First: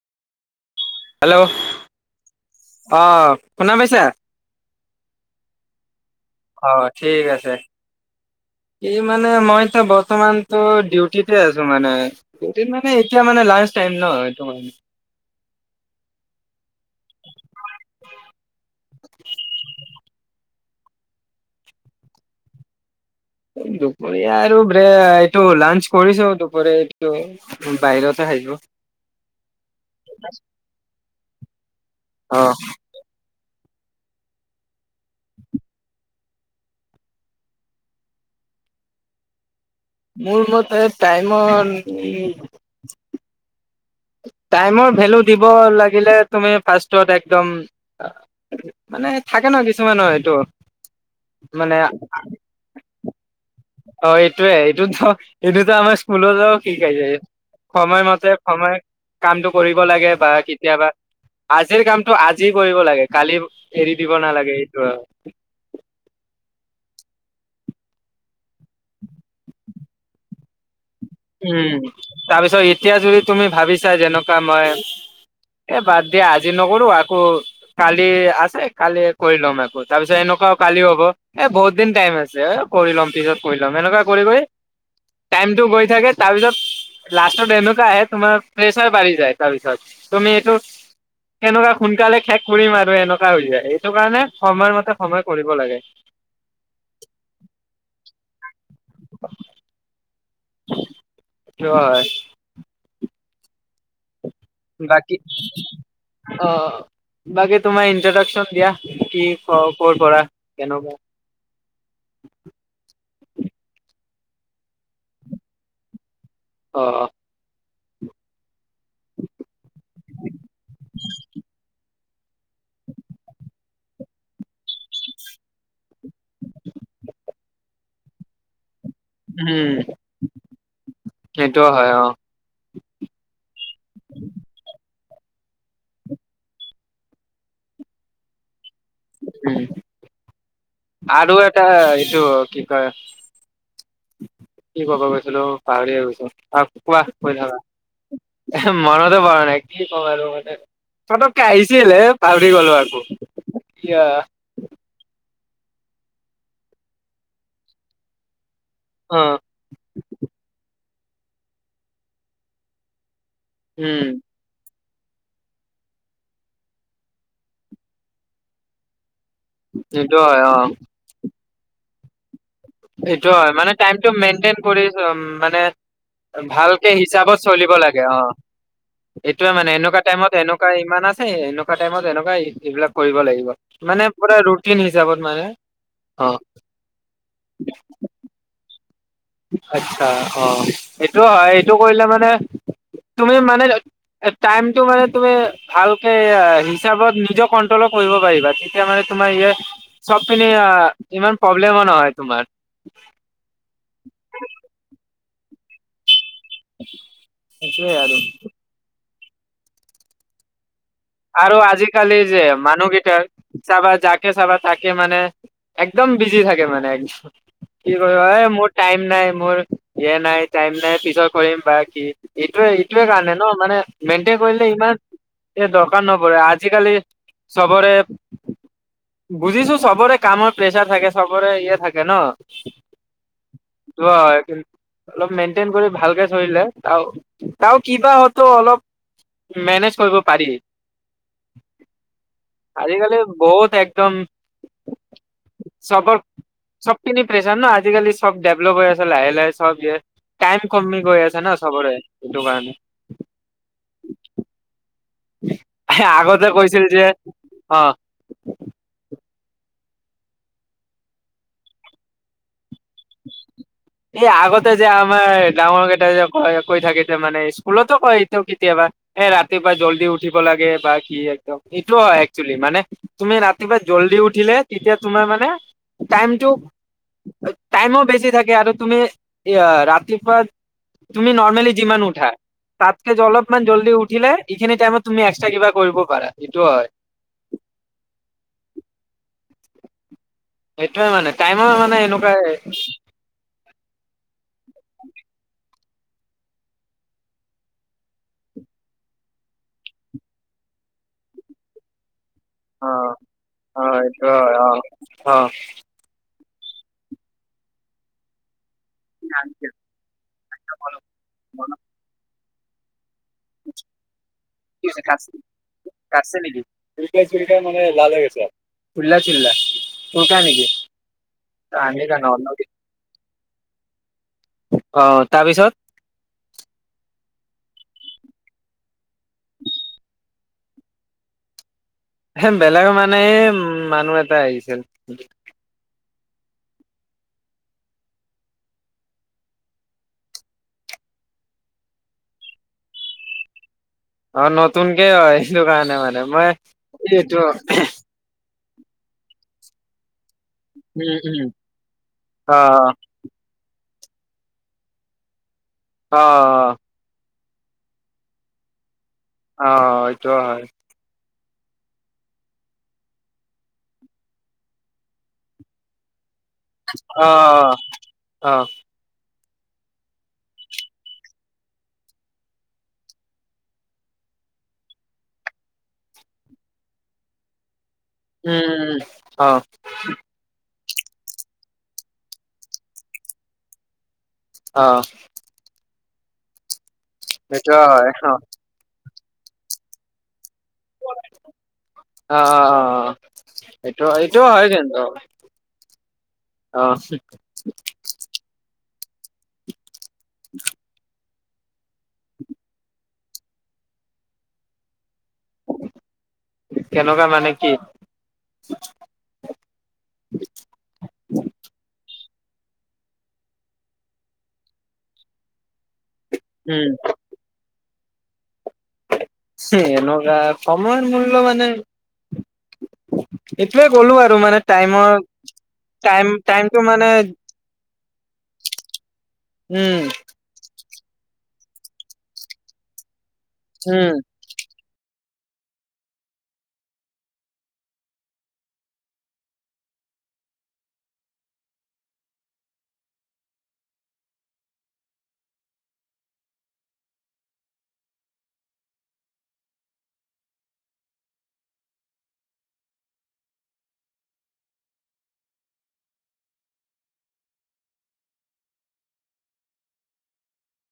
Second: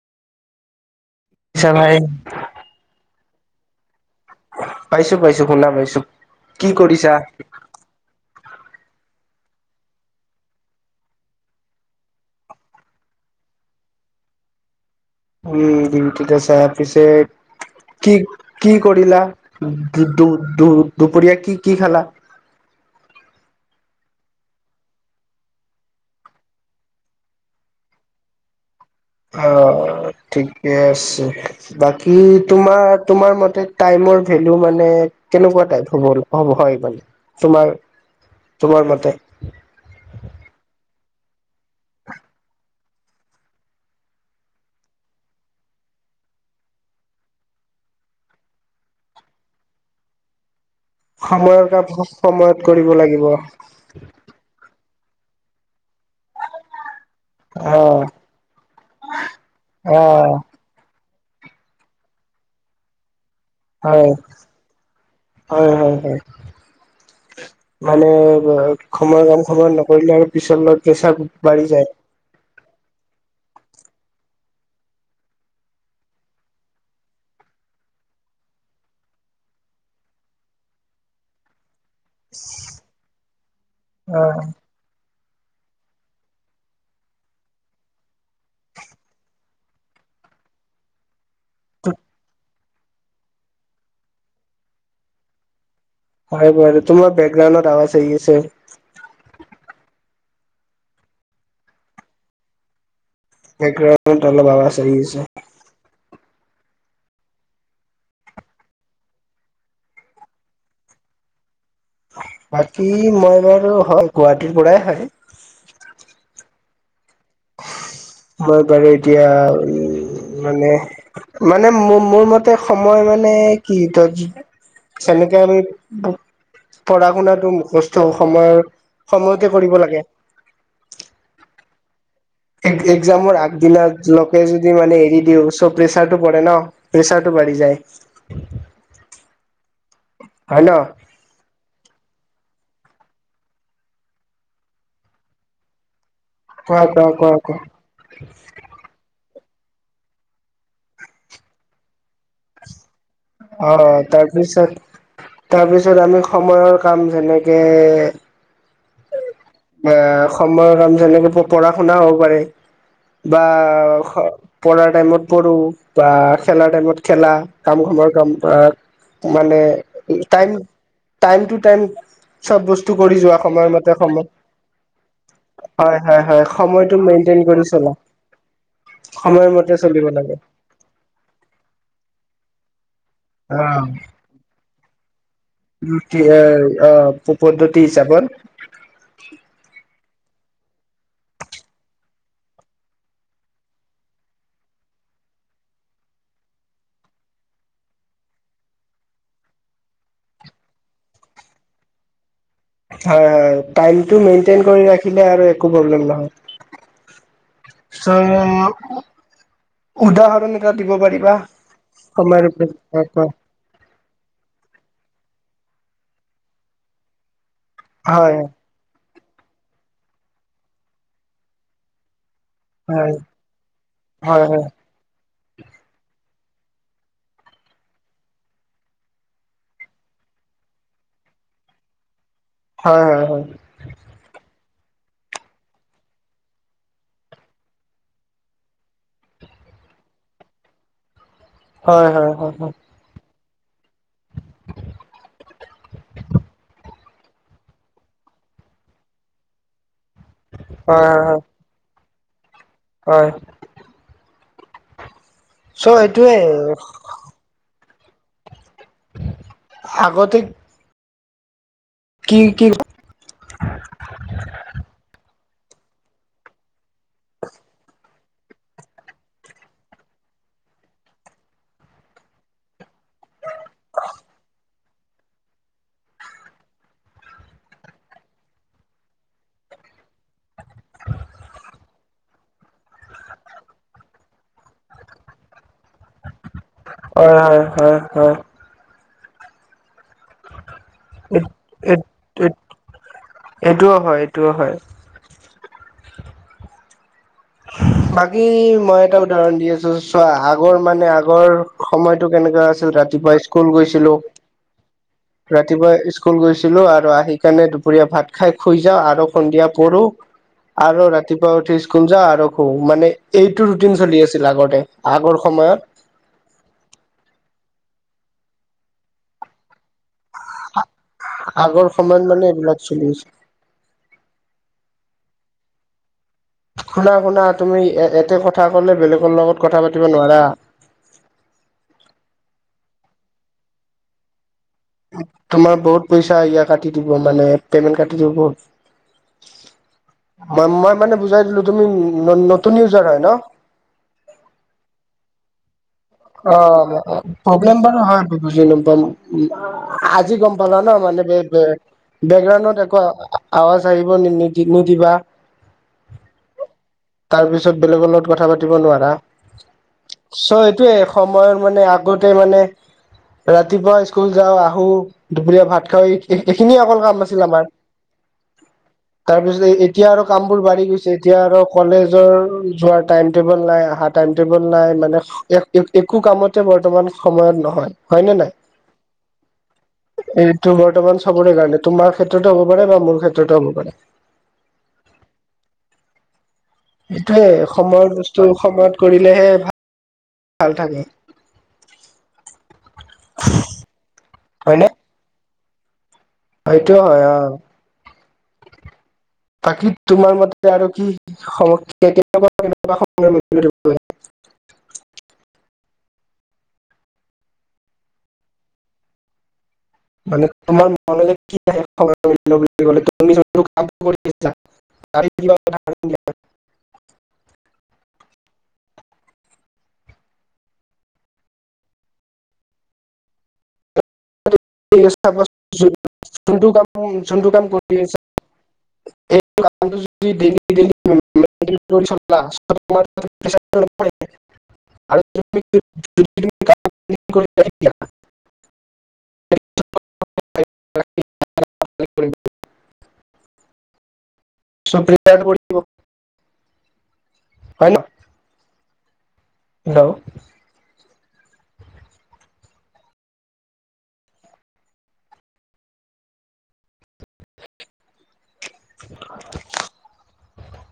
Hello আহ আচ্ছা ভাই শুন পাইছা পাইছো পাইছো শুনা পাইছো কি কৰিছা এই মানে মই এতিয়া বৰ্তমানতো ডিউটিতে আছো মানেউ মানে এতিয়া ম লা ন টতে চাই পিছে কি কি কৰিলা দুপৰীয়া কি কি খেলা দুপৰীয়া আৰু ব এইটো লাঞ্চ কৰিছো দুপৰীয়া এইটো বাহিৰতে খিব অ ঠিকে আছে বাকী অ তোমাৰ তোমাৰ মতে টাইমৰ ভেলু মানে কেনেকুৱা টাই হব হয় মানে তোমাৰ তোমাৰ মতে? মোৰ মতে টাইমৰ উ টাইমৰ ভেলু দিব লাগিলে তুমি ফাৰ্ষটত একদম মানে থাকে ন কিছুমানৰ এইটো সময়ৰ মানে কাম সময়ত কৰিব লাগিব। অ' এইটোৱে। এইটো এইটোতো আমাৰ ফুলজাও শিক যায় অ' সময়মতে সময় কামটো কৰিব লাগে বা কেতিয়াবা আজিৰ কামটো আজি কৰিব লাগে। কালি এৰি হয় দিব নালাগে এইটো আৰু। হয় হয় হয়। মানে সময়ৰ কাম সময় নকৰিলে পিছলৈ প্ৰেছাৰ বাঢ়ি যায়। উম তাৰপিছত এই এতিয়া যদি তুমি ভাবিছা যেনেকুৱা মই এ বাদ দিয়া আজি নকৰো আকৌ কালি আছে কালি কৰি ল'ম আকৌ তাৰপিছত এনেকুৱাও কালি হ'ব এ বহুত দুদিন টাইম আছে ঐ কৰি ল'ম পিছত কৰিলম এনেকুৱা কৰি কৰি টাইমটো গৈ থাকে তাৰপিছত লাষ্টৰ এনেকুৱা আহে তোমাৰ প্ৰেছাৰ বাঢ়ি যায় তাৰপিছত তুমি এইটো এনেকুৱা সোনকালে শেষ কৰিম আৰু এনেকুৱা হৈ যায় এইটো কাৰণে সময় মতে সময় কৰিব লাগে। হয় বাৰু তোমাৰ বেকগ্ৰাউণ্ডত আৱাজ আহি আছে। সেইটো হয় ব্ৰেকগাউন্ড অলপ আৱাজ আহি বাকী আছে। অ' বাকী তোমাৰ ইন্ট্ৰোডাকচন দিয়া কি ক কৰ'পৰা কেনেকুৱা? বাকী মই বাৰু হয় গুৱাহাটীৰ পৰাই হয়। অ'। মই বাৰু এতিয়া উ মানে মানে মোৰ মোৰ মতে তাতে সময় মানে কি তই কি যেনেকে আমি পঢ়া শুনাটো বস্তু সময় সময়তে কৰিব লাগে। সেইটো হয় অ'। এক্জামৰ আগদিনা লকে যদি মানে এৰি দিওঁ চ' প্ৰেচাৰটো পৰে ন প্ৰেচাৰটো বাঢ়ি যায়। উম। হয় ন আৰু এটা এইটো কি কয়, কি ক'ব গৈছিলো পাহৰিয়ে গৈছো। অ' কোৱা কৈ থাকা, এহ মনতে পৰা নাই। কি কম আৰু মানে ফতককে আহিছিলহে অঁ, তাৰপিছত তাৰপিছত আমি সময়ৰ কাম যেনেকে অ অ সময়ক আমি তেনেকে প - পঢ়া শুনা হ'ব পাৰে। বা, উম খ পঢ়াৰ টাইমত পঢ়ো বা খেলাৰ টাইমত খেলা, কাম সময়ৰ কাম আ মানে এইটো হয় টাইম অ - টাইমটোত [unintelligible] চব বস্তু কৰি যোৱা সময় মত টো মেইনটেইন কৰি মানে হয় হয় ভালকে সময়টো হিচাপত মেইনটেইন কৰি চলিব চলা লাগে অ'। এইটোয়ে মানে সময়মতে এনেকুৱা চলিব টাইমত লাগে এনেকুৱা ইমান আছে এনেকুৱা টাইমত এনেকুৱা এই ইবিলাক কৰিব লাগিব অ মানে পুৰা ৰুটিন হিচাপত। মানে অ [unintelligible] অ' পদ্ধতি হিচাপত আ অ সেইটোওঁ হয় এইটো কৰিলে মানে তুমি মানে টাইমটো মানে তুমি ভালকে অ - হিচাপত নিজে কন্ট্ৰলো কৰিব পাৰিবা তেতিয়া মানে তোমাৰ ইয়ে চবখিনি অ - ইমান প্ৰব্লেমো নহয় তোমাৰ। হয় হয় টাইমটো মেইনটেইন কৰি ৰাখি কিবা আৰু একো প্ৰব্লেম নহয়। সেইটোৱে আৰু। চ' উদাহৰণ এটা দিব পাৰিবা? আৰু আজিকালি যে আমাৰ মানুহকেইটাৰ চাবা যাকে চাবা তাকে মানে একদম বিজি থাকে মানে [unintelligible] কি কয় অই হয় মোৰ টাইম নাই। মোৰ এ নাই টাইম নাই পিছত কৰিম বা কি। এইটোৱে এইটোৱে হয়। কাৰণে ন মানে মেইনটেইন হয় কৰিলে হয় ইমান এ দ [unintelligible] আজিকালি চবৰে বুজিছো চবৰে কামৰ প্ৰেচাৰ থাকে চবৰে ইয়ে থাকে ন। হয় হয় [unintelligible] অলপ মেইনটেইন কৰি ভালকে চলিলে তাও - তাও কিবা হয়তো অলপ মেনেজ কৰিব পাৰি। হয় হয় হয় হয় আজিকালি বহুত একদম চবৰ চবখিনি প্ৰেছাৰ ন আজিকালি চব ডেভলপ হৈ আছে লাহে লাহে চব যিয়ে টাইম কমি হয় গৈ আছে হয় না চবৰে। সেইটো কাৰণে হয় চ' এইটোৱে আগতে কৈছিল যে অ [unintelligible] আগতে কি কি এই আগতে যে আমাৰ ডাঙৰ কেইটা যে ক কৈ থাকে মানে স্কুলতো কয় এইটো কেতিয়াবা এ ৰাতিপুৱা জল্দি উঠিব লাগে বা কি একদম এইটোও হয় একচুৱেলি মানে তুমি ৰাতিপুৱা জল্দি উঠিলে তেতিয়া তোমাৰ মানে টাইমটো টাইমো বেছি থাকে আৰু তুমি ৰাতিপুৱা তুমি নৰ্মেলি যিমান উঠা তাতকে অলপমান জল্দি উঠিলে এইখিনি টাইমত তুমি এক্সট্ৰা কিবা কৰিব পাৰা। হয় হয় হয় হয় সেইটোয়ে মানে টাইমৰ মানে এনেকুৱাই এইটোও হয় এইটোও হয় বাকী মই এটা উদাহৰণ দি আছো চোৱা আগৰ মানে আগৰ সময়ত কেনে আছিল অ ৰাতিপুৱা স্কুল অ গৈছিলো। এইটো হয় অ ৰাতিপুৱা স্কুল গৈছিলো আৰু আহি কাৰণে দুপৰীয়া ভাত খাই। শুই যা আৰু অ সন্ধিয়া পঢ়ো কি আৰু ৰাতিপুৱা উঠি স্কুল যাওঁ আৰু ৰখো মানে এইটো ৰুটিন চলি আছিল আগতে হৈছে কাটছে আগৰ সময়ত কাটছে নেকি? চুলকাই [unintelligible] নেকি? আগৰ আমি সময়ত মানে এইবিলাক চলি আছে অ' তাৰপিছত শুনা শুনা তুমি এয়াতে কথা ক'লে বেলেগৰ লগত কথা পাতিব নোৱাৰা। এ বেলেগৰ মানে এ মানুহ এটা আহিছে। [unintelligible] তোমাৰ বহুত পইচা কাটি দিব মানে পেমেণ্ট কাটি দিব। ম মই মানে বুজাই দিলোঁ তুমি নতুন ইউজাৰ হয় ন অ নতুনক আহিছো কাৰণে ইমাত অ প্ৰব্লেম বাৰো হয় [unintelligible] আজি গম পালো ন উম মানে উম বেকগ্ৰাউণ্ডত অ' একো আৱাজ এইবোৰ নি নিদি নিদিবা অ তাৰ পিছত বেলেগৰ লগত কথা পাতিব নোৱাৰা। অ এটো হয় এসময় মানে আগতে মানে ৰাতিপুৱা স্কুল যাওঁ আহো দুপৰীয়া ভাত খাই। এইখিনিয়ে অকল কাম আছিল আমাৰ অ' অ' তাৰ পিছত এতিয়া আৰু কামবোৰ বাঢ়ি গৈছে এতিয়া আৰু কলেজৰ যোৱাৰ টাইম টেবুল নাই অহা টাইম টেবল নাই মানে এক। একো কামতে বৰ্তমান সময়ত নহয়। হয় নে নাই উম উ অ। এইটো বৰ্তমান চবৰে কাৰণে তোমাৰ ক্ষেত্ৰতো হ'ব পাৰে বা মোৰ ক্ষেত্ৰতো হ'ব পাৰে। অহ। এইটোয়ে সময়ত হয় অ' বস্তু সময়ত। কৰিলে হে ভাল। থাকে অ অ অ এইেইটো। হয় কিন্তু। সেইটোয় হয় অ। তাকি। তোমাৰ মতে আৰু কি। সম। [unintelligible] [unintelligible] কেনেকুৱা মানে কি! মানে তোমাৰ মনলে কি আহে। [unintelligible] দিয়া উম। [unintelligible] এনেকুৱা সময়ৰ মূল্য মানে। এইটোয়ে ক'লো আৰু মানে টাইমৰ টাইম টাইমটো মানে [unintelligible] উম [unintelligible] উম [unintelligible] [unintelligible] [unintelligible] হয় ন। হেল্ল'। [unintelligible]